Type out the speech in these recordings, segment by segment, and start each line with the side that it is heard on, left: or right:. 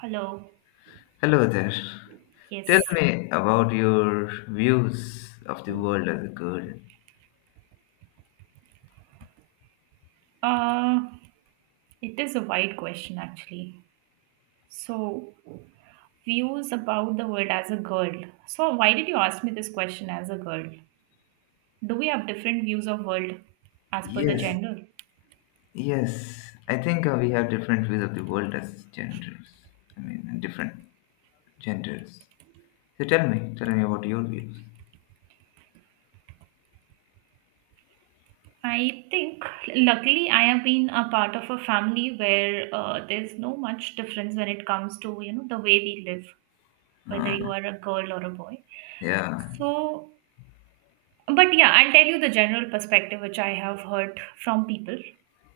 right: Hello.
left: Hello there. Tell
right: Yes.
left: me about your views of the world as a girl.
right: Uh, it is a wide question actually. So, views about the world as a girl. So, why did you ask me this question as a girl? Do we have different views of world as per the
left: Yes,
right: gender?
left: yes. I think we have different views of the world as genders. I mean, and different genders. So tell me about your views.
right: I think luckily I have been a part of a family where there's no much difference when it comes to you know the way we live, whether you are a girl or a boy.
left: Yeah.
right: So But yeah, I'll tell you the general perspective which I have heard from people,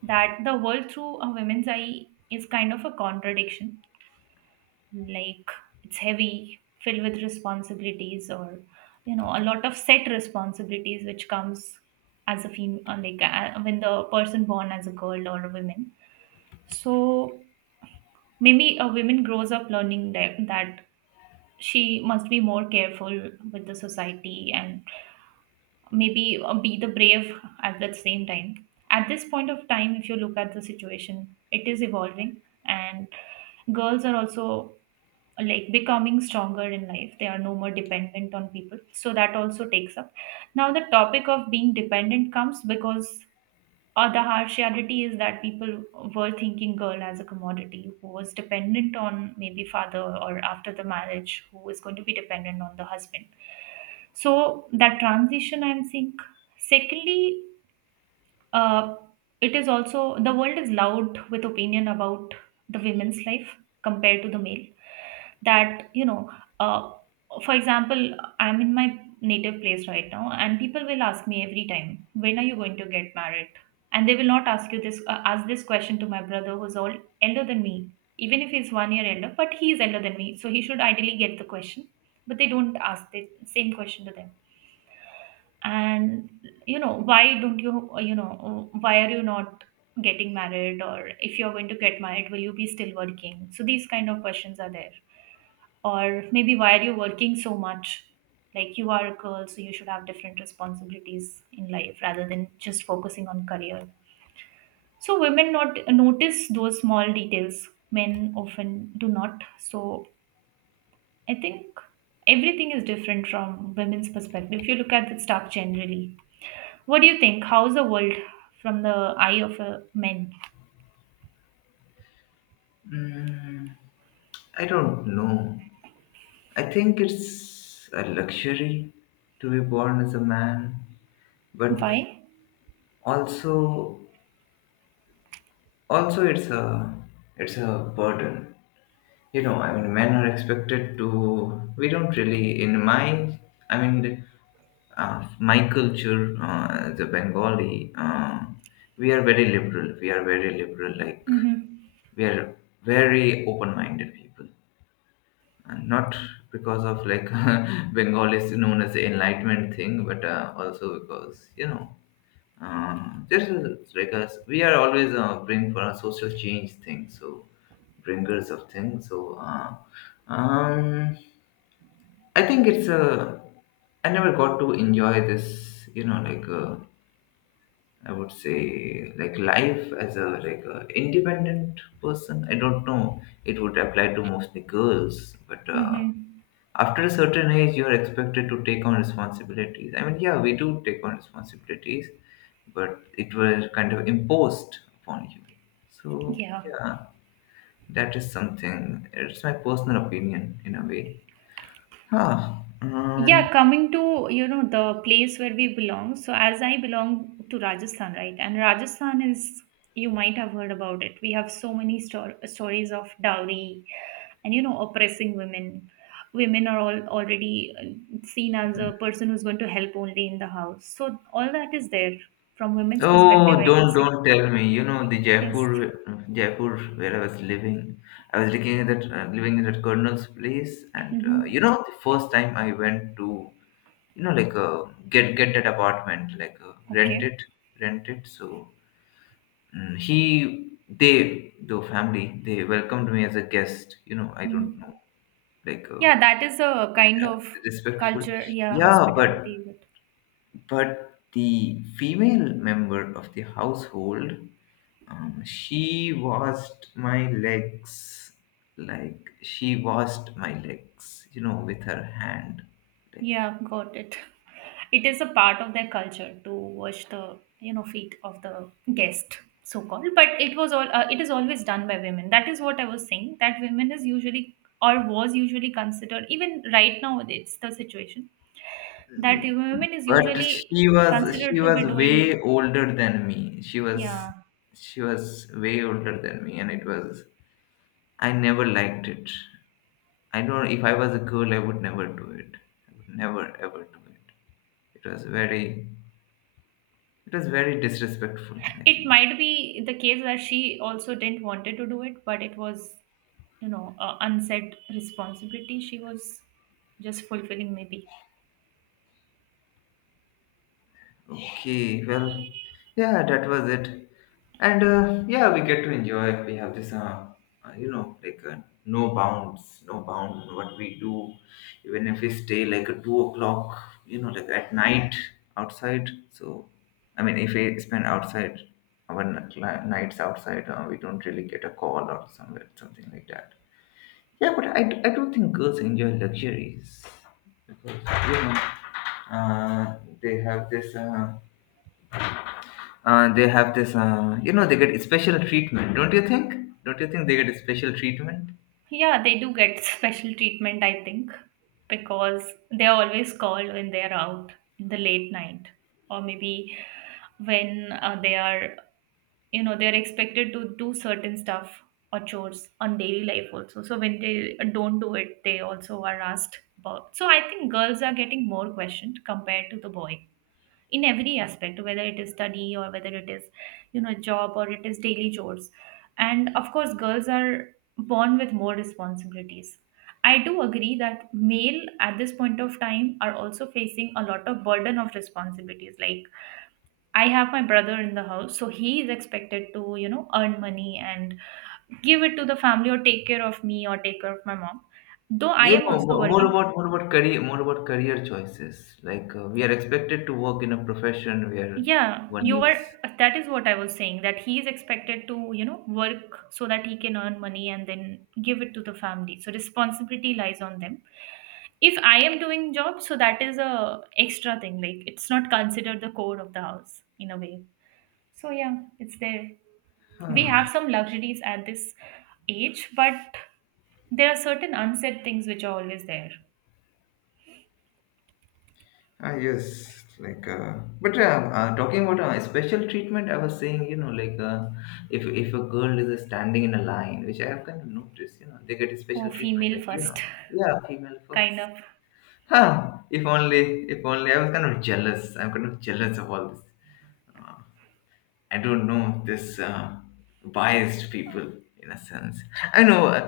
right: that the world through a woman's eye is kind of a contradiction. Like it's heavy, filled with responsibilities, or you know, a lot of set responsibilities which comes as a female, like when the person born as a girl or a woman. So maybe a woman grows up learning that she must be more careful with the society, and maybe be the brave. At the same time, at this point of time if you look at the situation it is evolving, and girls are also like becoming stronger in life, they are no more dependent on people, so that also takes up. Now the topic of being dependent comes because, or the harsh reality is that people were thinking girl as a commodity who was dependent on maybe father, or after the marriage who is going to be dependent on the husband. So that transition I'm seeing. Secondly, uh, it is also the world is loud with opinion about the women's life compared to the male. That you know, uh, for example, I'm in my native place right now, and people will ask me every time, "When are you going to get married?" And they will not ask you this, ask this question to my brother who's all elder than me, even if he's 1 year elder, but he is elder than me, so he should ideally get the question. But they don't ask the same question to them. And you know why don't you you know why are you not getting married, or if you're going to get married will you be still working, so these kind of questions are there. Or maybe why are you working so much, like you are a girl so you should have different responsibilities in life rather than just focusing on career. So women not notice those small details, men often do not. So I think everything is different from women's perspective. If you look at the stuff generally, what do you think? How's the world from the eye of a man?
left: Mm, I don't know. I think it's a luxury to be born as a man, but
right: Why?
left: also also it's a burden, you know. I mean, men are expected to— we don't really in my I mean, my culture, as Bengali, we are very liberal. Like,
right: Mm-hmm.
left: we are very open-minded people, and not because of, like, Bengal is known as the enlightenment thing, but also because, you know, uh, there's a— like us, we are always, bring for a social change thing, so bringers of things, so um I think it's a— I never got to enjoy this, you know, like I would say, like, life as a— like a independent person, I don't know. It would apply to mostly girls, but
right: Mm-hmm.
left: after a certain age you're expected to take on responsibilities. I mean, yeah, we do take on responsibilities, but it was kind of imposed upon you, so
right: Yeah.
left: yeah. That is something. It's my personal opinion in a way. Huh. um,
right: Yeah, coming to, you know, the place where we belong. So as I belong to Rajasthan, right? And Rajasthan is, you might have heard about it, we have so many stories of dowry, and you know oppressing women. Women are all already seen as a person who's going to help only in the house, so all that is there. From women's
left: oh,
right: perspective I can
left: don't
right: say.
left: don't tell me, the
right: Yes.
left: Jaipur where I was living. I was looking at that, living in that colonel's place, and you know,
right: Hmm.
left: the first time I went to, you know, like get that apartment, like rent
right: Okay.
left: it rent it So mm, he they the family they welcomed me as a guest, you know. I don't know.
right: Hmm.
left: Like,
right: Yeah, that is a kind
left: yeah,
right: of
left: respectful.
right: culture, yeah.
left: Yeah, but
right: Hospitality, but
left: but the female member of the household, she washed my legs. Like, she washed my legs, you know, with her hand. Like,
right: yeah, got it. It is a part of their culture to wash the you know feet of the guest, so called. But it was all it is always done by women. That is what I was saying, that women is usually, or was usually considered, even right now it's the situation, that women is
left: but
right: usually
left: she was she
right: considered to
left: was
right: be doing.
left: way older than me. She was
right: Yeah,
left: she was way older than me, and it was— I never liked it. I don't. If I was a girl, I would never do it. I would never ever do it. It was very— disrespectful, I
right: it
left: think.
right: might be the case that she also didn't wanted to do it, but it was, you know, a unsaid responsibility she was just fulfilling maybe.
left: Okay, well, yeah, that was it. And yeah, we get to enjoy. We have this, you know, like, no bound what we do. Even if we stay like at 2 o'clock, you know, like, at night outside. So, I mean, if we spend outside our nights outside, we don't really get a call or somewhere, something like that. Yeah, but I do think girls enjoy luxuries because, you know, uh, they have this. They have this, you know, they get special treatment, don't you think? Don't you think they get a special treatment?
right: Yeah, they do get special treatment, I think, because they're always called when they're out in the late night, or maybe when they are, you know, they're expected to do certain stuff or chores on daily life also. So when they don't do it, they also are asked about. So I think girls are getting more questioned compared to the boy in every aspect, whether it is study or whether it is you know job or it is daily chores. And of course girls are born with more responsibilities. I do agree that male at this point of time are also facing a lot of burden of responsibilities. Like I have my brother in the house, so he is expected to you know earn money and give it to the family, or take care of me or take care of my mom, though I
left: You
right: am
left: know,
right: also
left: mo- more
right: working.
left: about more about career, more about career choices. Like we are expected to work in a profession where
right: Yeah,
left: one
right: you are.
left: is.
right: That is what I was saying, that he is expected to, you know, work so that he can earn money and then give it to the family. So responsibility lies on them. If I am doing job, so that is a extra thing. Like it's not considered the core of the house in a way. So yeah, it's there. We have
left: Ah,
right: some luxuries at this age, but there are certain unsaid things which are always there.
left: ah, yes, like, but talking about, special treatment, I was saying, you know, like, if a girl is, standing in a line, which I have kind of noticed, you know, they get a special
right: Oh,
left: treatment,
right: female
left: like, you know,
right: first,
left: yeah, female
right: kind
left: first.
right: of.
left: Huh, if only, if only. I was kind of jealous. I'm kind of jealous of all this. Uh, I don't know this, biased people in a sense. I know,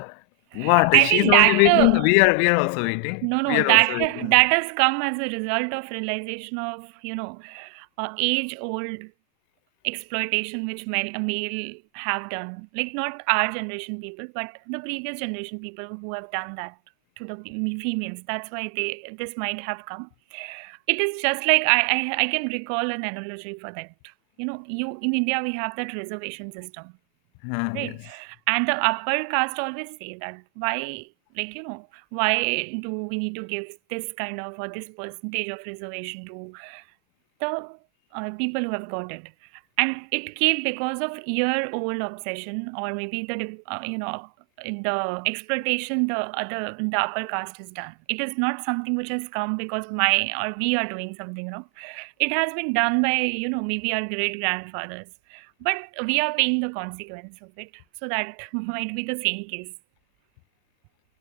left: what
right: I
left: she's
right: think
left: only
right: that
left: waiting.
right: the
left: We are also waiting.
right: No,
left: We
right: no,
left: are
right: that
left: also waiting.
right: that has come as a result of realization of, you know, age-old exploitation which male have done. Like not our generation people, but the previous generation people who have done that to the females. That's why they this might have come. It is just like I can recall an analogy for that. You know, you in India we have that reservation system,
left: Huh,
right: right?
left: yes.
right: And the upper caste always say that why, like you know, why do we need to give this kind of, or this percentage of reservation to the people who have got it. And it came because of year old obsession, or maybe the you know the exploitation the other the upper caste has done. It is not something which has come because my, or we are doing something wrong, it has been done by you know maybe our great grandfathers, but we are paying the consequence of it, so that might be the same case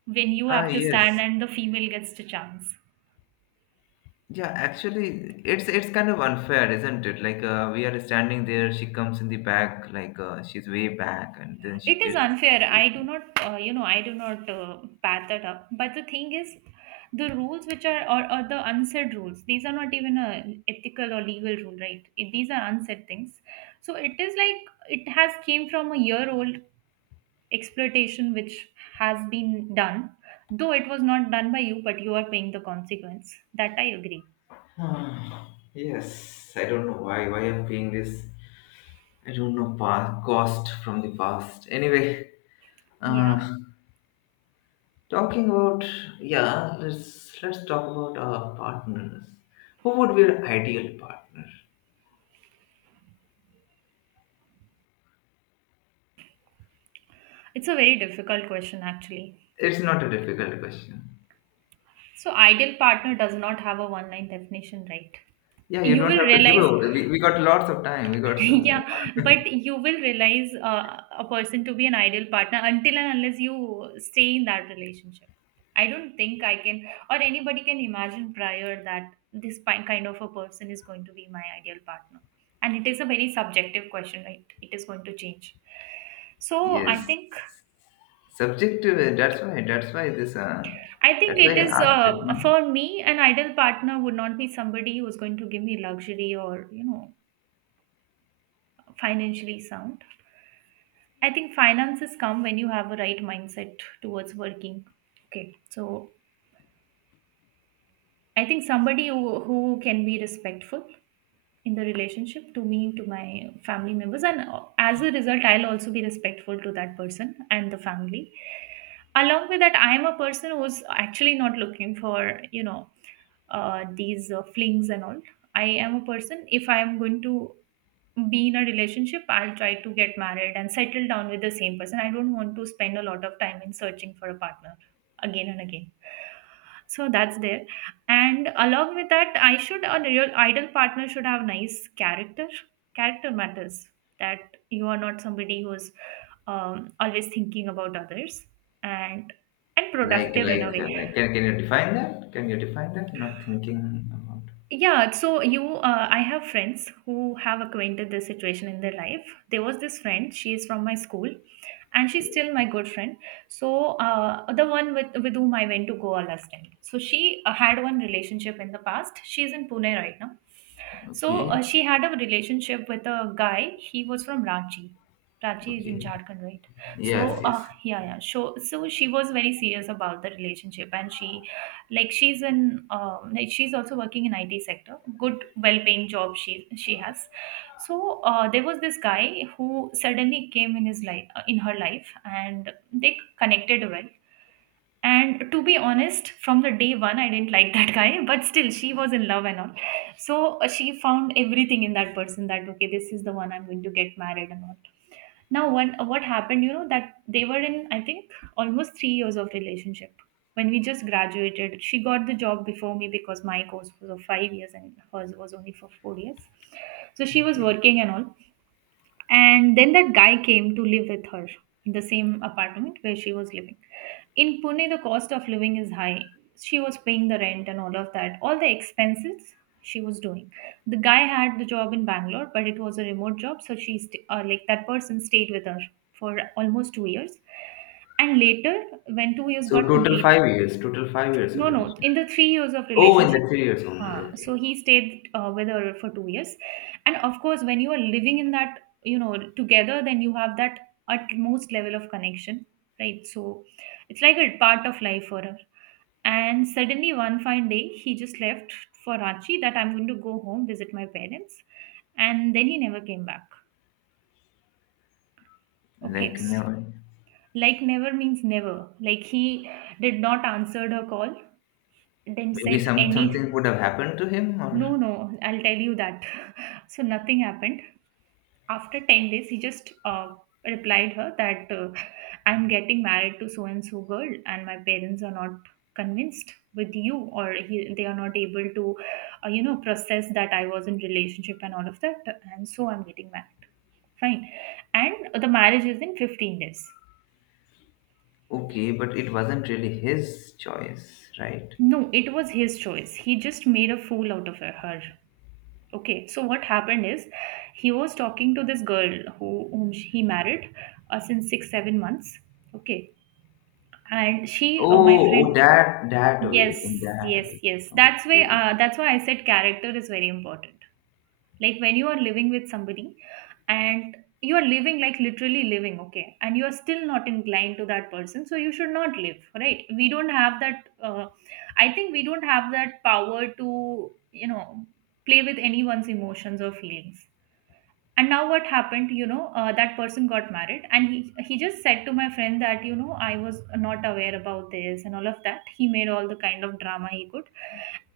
right: when you
left: Ah,
right: have to stand
left: yes.
right: and the female gets the chance.
left: Yeah, actually, it's kind of unfair, isn't it? Like, we are standing there. She comes in the back, like, she's way back, and then she
right: It is
left: gets.
right: unfair. I do not you know I do not pat that up, but the thing is the rules which are, or the unsaid rules, these are not even a ethical or legal rule, right? These are unsaid things. So it is like it has came from a year old exploitation which has been done. Though it was not done by you, but you are paying the consequence, that I agree.
left: Ah, yes, I don't know why. Why I'm being this. I don't know past, cost from the past. Anyway,
right: Yeah,
left: uh, talking about— yeah, let's talk about our partners. Who would be your ideal partner?
right: it's a very difficult question actually.
left: It's not a difficult question.
right: So ideal partner does not have a one line definition, right?
left: Yeah, you
right: You
left: don't
right: will
left: have to give
right: realize.
left: away. We got lots of time. We got some more.
right: Yeah, but you will realize a person to be an ideal partner until and unless you stay in that relationship. I don't think I can, or anybody can imagine prior that this kind of a person is going to be my ideal partner. And it is a very subjective question, right? It is going to change. So
left: Yes, subjective. That's why. That's why this.
right: I
left: That's
right: think it
left: why
right: is
left: I asked it, no?
right: for me an ideal partner would not be somebody who's going to give me luxury, or you know financially sound. I think finances come when you have a right mindset towards working. Okay, so I think somebody who can be respectful in the relationship to me, to my family members, and as a result, I'll also be respectful to that person and the family. Along with that, I am a person who's actually not looking for you know these flings and all. I am a person, if I am going to be in a relationship, I'll try to get married and settle down with the same person. I don't want to spend a lot of time in searching for a partner again and again. So that's there. And along with that, I should a real ideal partner should have nice character. Character matters. That you are not somebody who's always thinking about others, and productive in a way.
left: Like, can you define that? Can you define that? Not thinking about.
right: Yeah, so you, I have friends who have acquainted this situation in their life. There was this friend, she is from my school, and she's
left: Okay.
right: still my good friend. So the one with whom I went to Goa last time. So she had one relationship in the past. She's in Pune right now. So
left: Okay.
right: she had a relationship with a guy. He was from Ranchi. Ranchi is in
left: Okay.
right: Jharkhand, right? So
left: Yes, yes.
right: yeah, yeah. So she was very serious about the relationship, and she's also working in IT sector, good well paying job, she has. There was this guy who suddenly came in his life in her life, and they connected well. And to be honest, from the day one I didn't like that guy, but still she was in love and all. She found everything in that person that okay, this is the one I'm going to get married and all. What happened, you know, that they were in, I think, almost 3 years of relationship. When we just graduated, she got the job before me because my course was of 5 years and hers was only for 4 years. So she was
left: Okay.
right: working and all. And then that guy came to live with her in the same apartment where she was living. In Pune, the cost of living is high. She was paying the rent and all of that, all the expenses she was doing. The guy had the job in Bangalore, but it was a remote job, so like that person stayed with her for almost 2 years. And later, when 2 years
left: So
right: got
left: total
right: complete,
left: 5 years. Total 5 years of
right: no, no.
left: relationship.
right: In the 3 years of
left: Oh, in
right: relationship,
left: the 3 years only.
right: huh.
left: Okay.
right: So he stayed with her for 2 years, and of course, when you are living in that, you know, together, then you have that utmost level of connection, right? So it's like a part of life for her. And suddenly, one fine day, he just left for Ranchi, that I'm going to go home, visit my parents, and then he never came back. Okay,
left: Like never.
right: like never means never. Like he did not answered her call, didn't
left: Maybe
right: said
left: something
right: any.
left: would have happened to him, or
right: No, no, I'll tell you that. So nothing happened. After 10 days, he just replied her that I'm getting married to so and so girl, and my parents are not convinced with you, or he, they are not able to, you know, process that I was in relationship and all of that, and so I'm getting married. Fine. And the marriage is in 15 days.
left: okay, but it wasn't really his choice, right?
right: No, it was his choice. He just made a fool out of her. Okay, so what happened is he was talking to this girl whom he married since 6 7 months. Okay, and she, my
left: Oh, oh,
right: friend,
left: that way. In
right: yes,
left: that
right: yes,
left: way.
right: yes. That's why
left: Okay.
right: uh, that's why I said character is very important. Like when you are living with somebody, and you are living, like literally living, okay, and you are still not inclined to that person, so you should not live, right? We don't have that. I think we don't have that power to, you know, play with anyone's emotions or feelings. And now what happened, you know, that person got married, and he just said to my friend that, you know, I was not aware about this and all of that. He made all the kind of drama he could.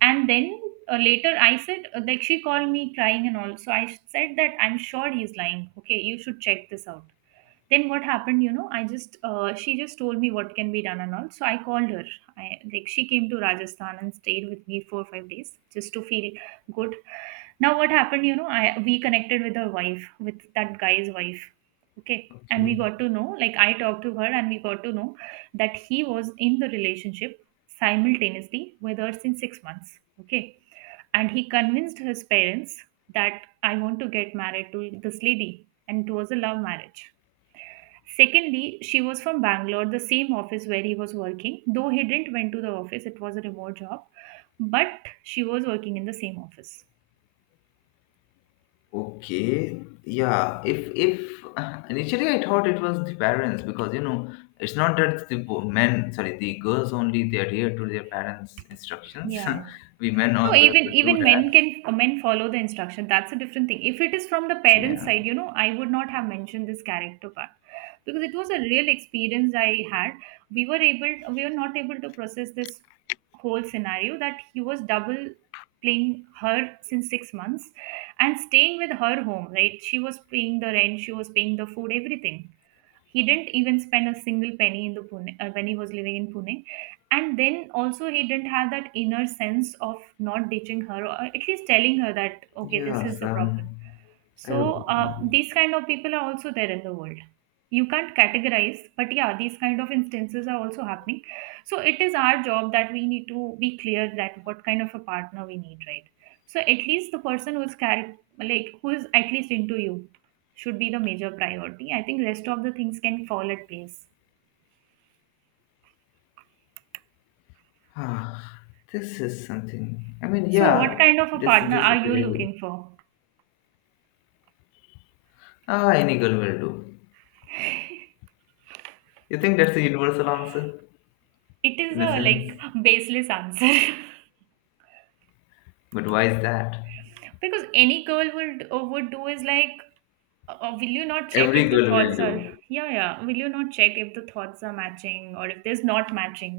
right: And then later I said, like she called me crying and all, so I said that I'm sure he's lying, okay, you should check this out. Then what happened, you know, I just she just told me what can be done and all, so I called her. I like she came to Rajasthan and stayed with me 4 or 5 days just to feel good. Now what happened, you know, I we connected with her wife, with that guy's wife. Okay. And we
left: Okay.
right: got to know, like I talked to her, and we got to know that he was in the relationship simultaneously with her since 6 months. Okay. And he convinced his parents that I want to get married to this lady, and it was a love marriage. Secondly, she was from Bangalore, the same office where he was working, though he didn't went to the office, it was a remote job, but she was working in the same office.
left: Okay, yeah. If initially I thought it was the parents, because you know, it's not that the men— sorry, the girls only, they adhere to their parents' instructions.
right: Yeah.
left: We men
right: No,
left: also have
right: even
left: to do
right: even
left: that.
right: men can, men follow the instruction. That's a different thing. If it is from the parents'
left: Yeah.
right: side, you know, I would not have mentioned this character part because it was a real experience I had. We were not able to process this whole scenario that he was double playing her since 6 months and staying with her home. Right, she was paying the rent, she was paying the food, everything. He didn't even spend a single penny in the pune when he was living in Pune. And then also he didn't have that inner sense of not ditching her, or at least telling her that okay, this is
left: Yes.
right: the problem.
left: I
right: So
left: don't know.
right: these kind of people are also there in the world. You can't categorize, but yeah, these kind of instances are also happening. So it is our job that we need to be clear that what kind of a partner we need, right? So at least the person who's like who is at least into you should be the major priority. I think rest of the things can fall at place.
left: Ah, this is something. I mean,
right: So what
left: yeah.
right: kind of a
left: This
right: partner
left: this
right: are
left: is
right: you
left: really—
right: looking for?
left: Ah, any girl will do. You think that's the universal answer
right: It is
left: in a
right: a, like,
left: sense,
right: baseless answer.
left: but why is that?
right: Because any girl would do, is like, will you not check if
left: Every
right: the
left: girl will
right: thoughts are,
left: do.
right: yeah, yeah, will you not check if the thoughts are matching or if there's not matching,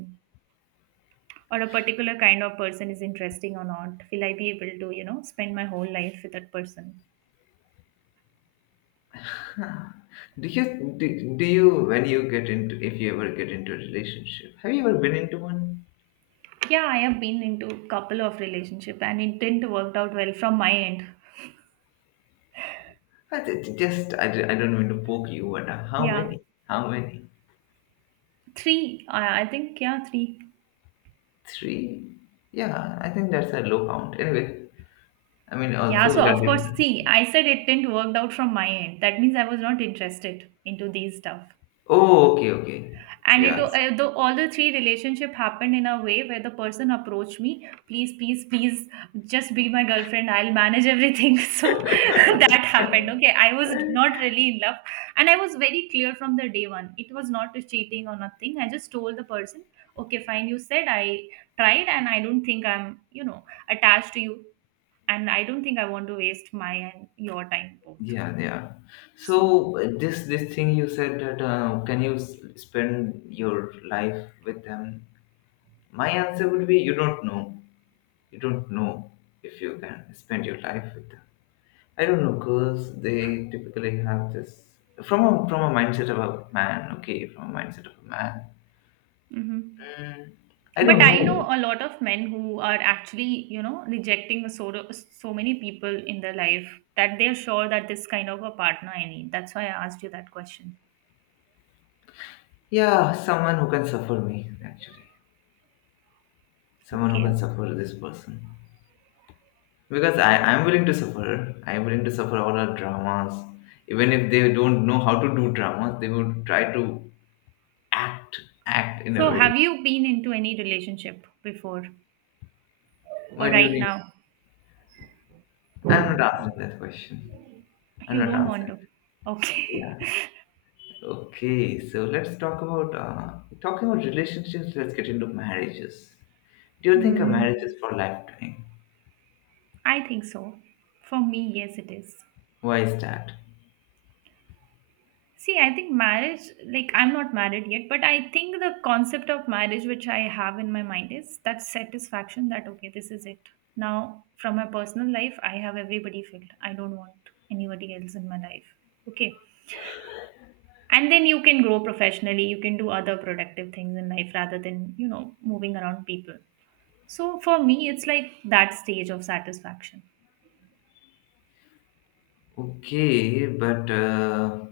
right: or a particular kind of person is interesting or not, will I be able to, you know, spend my whole life with that person?
left: Do you do, do you When you get into— if you ever get into a relationship? Have you ever been into one?
right: Yeah, I have been into couple of relationship, and it didn't worked out well from my end.
left: I ju- just I, ju- I don't mean to poke you, but how
right: Yeah.
left: many? How many?
right: Three, I think, yeah, three.
left: Three? Yeah, I think that's a low count. Anyway, I mean
right: Yeah,
left: also
right: so
left: that.
right: of course, see, I said it didn't work out from my end. That means I was not interested into these stuff.
left: Oh, okay, okay.
right: And it,
left: Yeah,
right: though all the three relationship happened in a way where the person approached me, please, please, please, just be my girlfriend. I'll manage everything. So that happened. Okay, I was not really in love, and I was very clear from the day one. It was not a cheating or nothing. I just told the person, okay, fine, you said I tried, and I don't think I'm, you know, attached to you, and I don't think I want to waste my and your time both.
left: yeah, yeah.
right: So,
left: So, this thing you said that, can you spend your life with them? My answer would be, you don't know. You don't know if you can spend your life with them. I don't know, girls, they typically have this— from a mindset of a man, okay, from a mindset of a man.
right: hmm,
left: Mm, I
right: but
left: don't
right: I know
left: know.
right: a lot of men who are actually, you know, rejecting so many people in their life, that they're sure that this kind of a partner I need. That's why I asked you that question.
left: Yeah, someone who can suffer me, actually. Someone who can
right: Okay.
left: suffer this person. Because I'm willing to suffer. I'm willing to suffer all our dramas. Even if they don't know how to do dramas, they would try to act act in a
right: So,
left: way.
right: have you been into any relationship before
left: Why
right: or
left: do you
right: right
left: need
right: now?
left: I'm not answering that question. I'm
right: You
left: not
right: don't want
left: answering.
right: to. Okay.
left: Yeah. Okay, so let's talk about, talking about relationships. Let's get into marriages. Do you think a
right: Hmm.
left: marriage is for lifetime?
right: I think so. For me, yes, it is.
left: Why is that?
right: See, I think marriage, like I'm not married yet, but I think the concept of marriage which I have in my mind is that satisfaction that, okay, this is it. Now, from my personal life, I have everybody filled. I don't want anybody else in my life. Okay. And then you can grow professionally, you can do other productive things in life rather than, you know, moving around people. So for me, it's like that stage of satisfaction.
left: Okay, but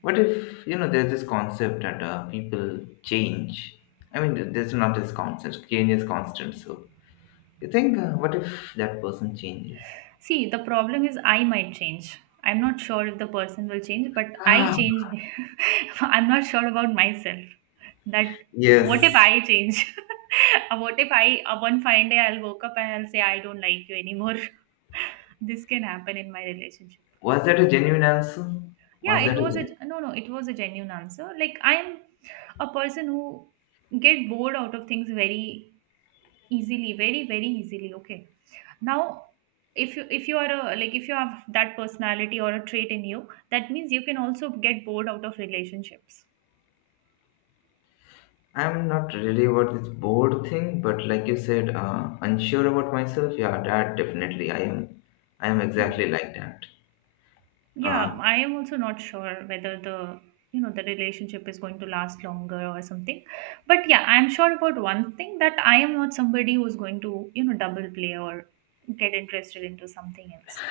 left: what if, you know, there's this concept that, people change? I mean, there's not this concept. Change is constant. So you think, what if that person changes?
right: See, the problem is I might change. I'm not sure if the person will change, but I
left: Ah,
right: change. I'm not sure about myself. That what if
left: yes.
right: I change? What if I, one fine day I'll woke up and I'll say I don't like you anymore. This can happen in my relationship.
left: Was that a genuine answer?
right: Yeah,
left: Was that
right: it
left: a
right: was a, no, no. It was a genuine answer. Like I'm a person who get bored out of things very easily, very easily. Okay, now if you are a, like, if you have that personality or a trait in you, that means you can also get bored out of relationships.
left: I'm not really about this bored thing, but like you said, unsure about myself. Yeah, that definitely I am. I am
right: Yeah.
left: exactly like that. Uh,
right: Yeah, I am also not sure whether the, you know, the relationship is going to last longer or something, but yeah, I'm sure about one thing, that I am not somebody who's going to, you know, double play or get interested into something else.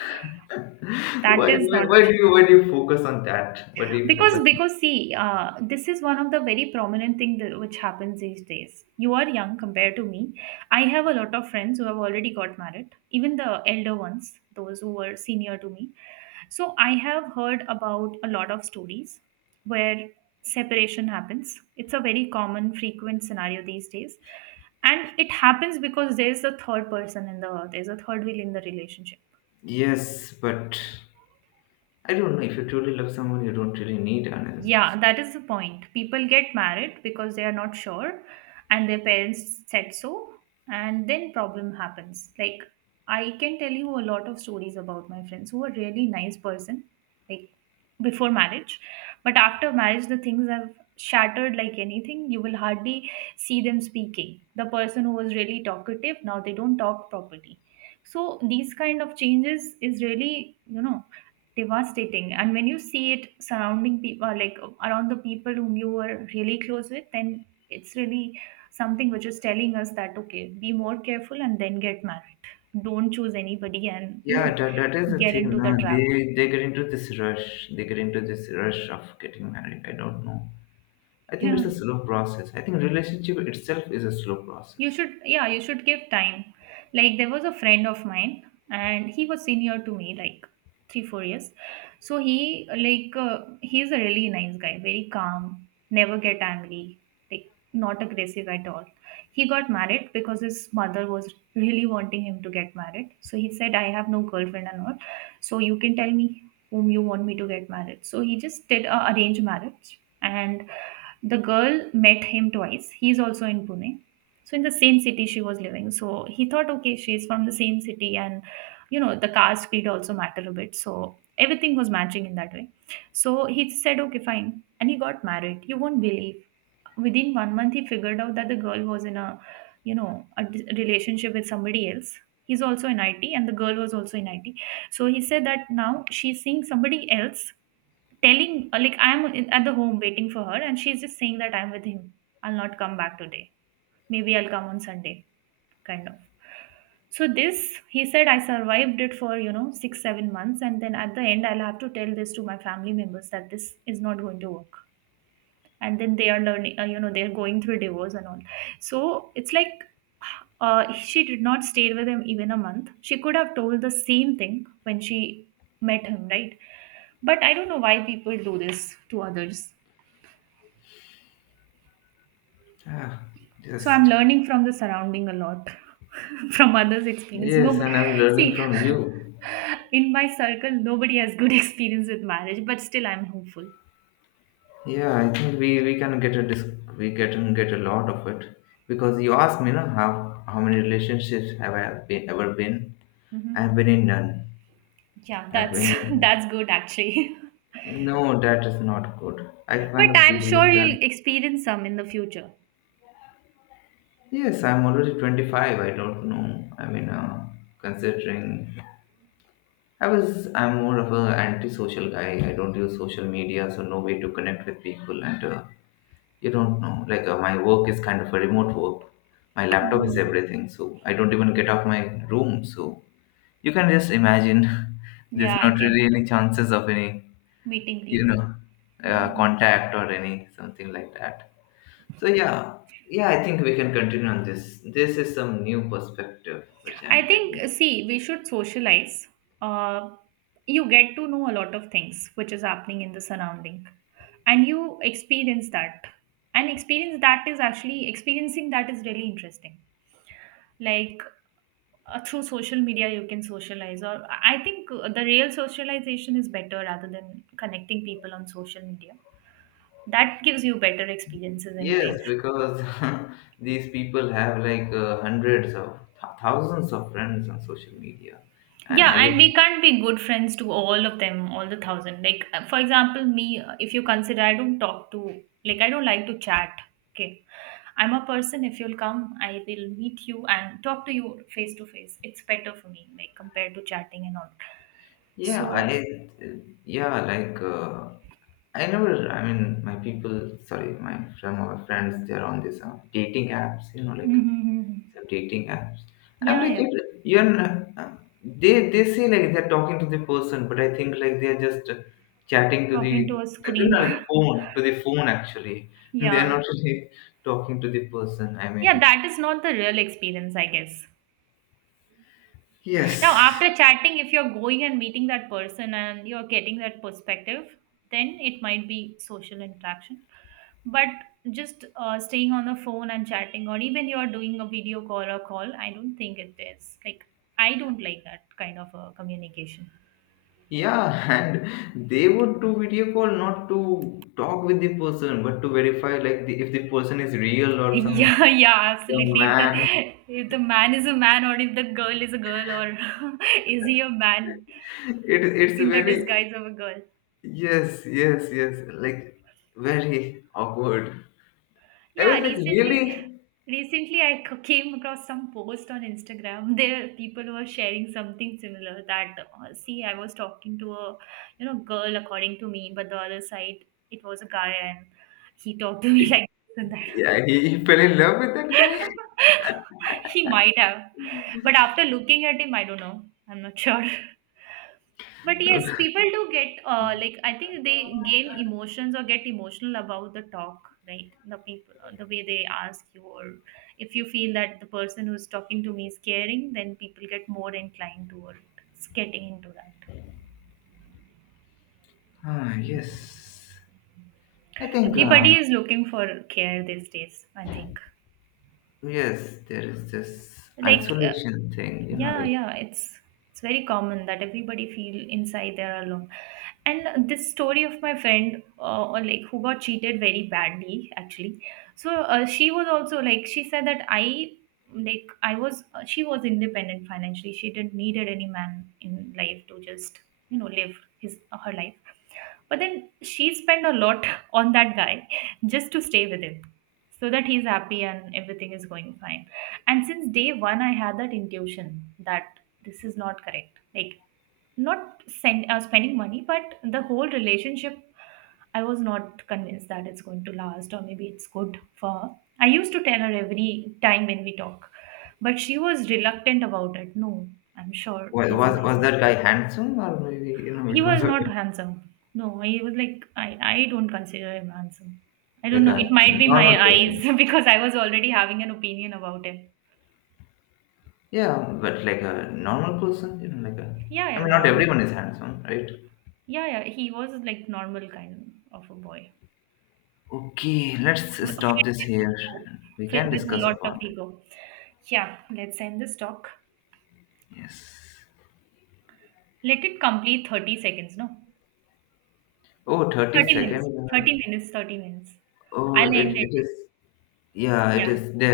right: That is not,
left: why do you focus on that? Why do you
right: because
left: focus?
right: because see, this is one of the very prominent thing that, which happens these days. You are young compared to me. I have a lot of friends who have already got married, even the elder ones, those who were senior to me. So I have heard about a lot of stories where separation happens. It's a very common frequent scenario these days, and it happens because there's a third person in the, there's a third wheel in the relationship.
left: Yes, but I don't know. If you truly love someone, you don't really need another person.
right: Yeah, that is the point. People get married because they are not sure, and their parents said so, and then problem happens. Like I can tell you a lot of stories about my friends who are really nice person, like before marriage, but after marriage the things have shattered like anything. You will hardly see them speaking. The person who was really talkative now they don't talk properly. So these kind of changes is really, devastating. And when you see it surrounding people, like around the people whom you were really close with, then it's really something which is telling us that, okay, be more careful and then get married, don't choose anybody and
left: Yeah, that is the
right: get
left: thing.
right: into the
left: Nah,
right: trap.
left: they get into this rush. They get into this rush of getting married. I don't know. I think
right: Yeah,
left: it's a slow process. I think relationship itself is a slow
right: you
left: process.
right: should, yeah, you should give time. Like, there was a friend of mine, and he was senior to me, like, 3-4 years. So he, he's a really nice guy, very calm, never get angry, like, not aggressive at all. He got married because his mother was really wanting him to get married, so he said, I have no girlfriend and all, so you can tell me whom you want me to get married. So he just did a arranged marriage. And the girl met him twice. He's also in Pune, so in the same city she was living. So he thought, okay, she's from the same city, and you know the caste creed also matter a bit. So everything was matching in that way. So he said, okay, fine, and he got married. You won't believe, within one month he figured out that the girl was in a, a relationship with somebody else. He's also in it and the girl was also in it. So he said that now she's seeing somebody else, telling, like, I'm in, at the home, waiting for her, and she's just saying that I'm with him, I'll not come back today, maybe I'll come on Sunday, kind of. So this, he said, I survived it for 6 7 months, and then at the end I'll have to tell this to my family members that this is not going to work. And then they are learning, they're going through divorce and all. So it's like, she did not stay with him even a month. She could have told the same thing when she met him, right? But I don't know why people do this to others.
left: Ah,
right: So I'm
left: just—
right: learning from the surrounding a lot, from others' experience.
left: Yes,
right: No,
left: and I'm learning
right: see,
left: from you.
right: in my circle, nobody has good experience with marriage, but still, I'm hopeful.
left: Yeah, I think we can get a— we get and get a lot of it, because you asked me, no, how many relationships have I been— ever been?
right: Hmm.
left: I've been in none.
right: Yeah,
left: I've
right: that's
left: been in—
right: that's good actually.
left: no, that is not good. I
right: But
left: kind of
right: I'm
left: feel
right: sure
left: it's that.
right: you'll experience some in the future.
left: Yes, I'm already 25. I don't know. I mean, considering— I'm more of a antisocial guy. I don't use social media, so no way to connect with people. And, you don't know. Like, my work is kind of a remote work. My laptop is
right: Hmm.
left: everything, so I don't even get off my room. So you can just imagine. There's
right: Yeah, I
left: not
right: can
left: really any chances of any,
right: meeting
left: you know,
right: people. Mhm.
left: contact or any something like that. So yeah, yeah, I think we can continue on this. This is some new perspective which I'm
right: I think,
left: getting.
right: see, we should socialize. Uh, you get to know a lot of things which is happening in the surrounding, and you experience that. And experience that is, actually, experiencing that is really interesting. Like Through social media, you can socialize, or I think the real socialization is better rather than connecting people on social media. That gives you better experiences in
left: Yes,
right: life.
left: because these people have, like, hundreds of thousands of friends on social media, and
right: Yeah,
left: I
right: and
left: just—
right: we can't be good friends to all of them, all the thousand. Like, for example, me, if you consider, I don't talk to, like, I don't like to chat. Okay. I'm a person, if you'll come, I will meet you and talk to you face to face. It's better for me, like, compared to chatting and all.
left: Yeah,
right: So,
left: I— yeah, like, I never. I mean, my people— sorry, my some of my friends, they're on this, dating apps. You know, like,
right: mm-hmm.
left: some dating apps. I'm
right: Yeah,
left: like,
right: yeah.
left: you're— you're n- uh, they say like they're talking to the person, but I think like they're just, chatting to the—
right: Talking to a
left: they're
right: screen.
left: not like phone to the phone actually. They're
right: Yeah.
left: not really talking to the person. I
right: Yeah,
left: mean,
right: that is not the real experience, I guess. Now,
left: yes.
right: after chatting, if you're going and meeting that person and you're getting that perspective, then it might be social interaction. But just staying on the phone and chatting, or even you're doing a video call or call, I don't think it is. Like, I don't like that kind of communication.
left: Yeah, and they would do video call not to talk with the person, but to verify, like, the— if the person is real or some
right: Yeah, yeah,
left: some
right: absolutely. If the,
left: man.
right: if the man is a man, or if the girl is a girl, or is he a man
left: It's
right: in the
left: very—
right: disguise of a girl?
left: yes, yes, yes, like very awkward. I was
right: Yeah,
left: like
right: recently,
left: really—
right: recently I came across some post on Instagram. There, people were sharing something similar that, see, I was talking to a girl according to me, but the other side it was a guy, and he talked to me
left: he,
right: like this and that.
left: he fell in love with that guy.
right: He might have, but after looking at him, I don't know. I'm not sure. But yes, people do get like, I think they gain emotions or get emotional about the talk, right? The people, the way they ask you, or if you feel that the person who's talking to me is caring, then people get more inclined toward getting into that.
left: Ah, yes. I think,
right: Everybody is looking for care these days, I think.
left: yes, there is this
right: Like uh,
left: isolation thing, you know,
right: Yeah,
left: like—
right: yeah, it's very common that everybody feel inside they're alone. And this story of my friend, or like who got cheated very badly, actually. So she was also like she said that I like I was she was independent financially. She didn't needed any man in life to just live his, her life. But then she spent a lot on that guy just to stay with him, so that he's happy and everything is going fine. And since day one, I had that intuition that this is not correct. Like, not spending money, but the whole relationship, I was not convinced that it's going to last or maybe it's good for. I used to tell her every time when we talk, but she was reluctant about it. No, I'm sure he's a nice
left: Was
right: guy.
left: that guy handsome, or maybe, you know,
right: He
left: because
right: was
left: of
right: not
left: the—
right: handsome. No, he was like, I don't consider him handsome. I don't
left: like
right: know.
left: a
right: It might be
left: normal
right: my eyes
left: person?
right: because I was already having an opinion about him.
left: Yeah, but like a normal person, you know, like a.
right: Yeah,
left: I
right: yeah,
left: mean, not
right: normal.
left: everyone is handsome, right?
right: Yeah, yeah, he was like normal kind of a boy.
left: Okay, let's
right: Filled
left: stop this
right: with
left: here.
right: ego,
left: We can
right: filled with
left: discuss
right: a lot of
left: upon it.
right: ego. Yeah, let's end this talk.
left: Yes.
right: Let it complete 30 seconds, no?
left: Oh, 30
right: 30
left: second.
right: minutes,
left: uh,
right: 30 minutes, 30 minutes.
left: Oh,
right: I'll end
left: it
right: it.
left: is. Yeah, it
right: Yeah.
left: is.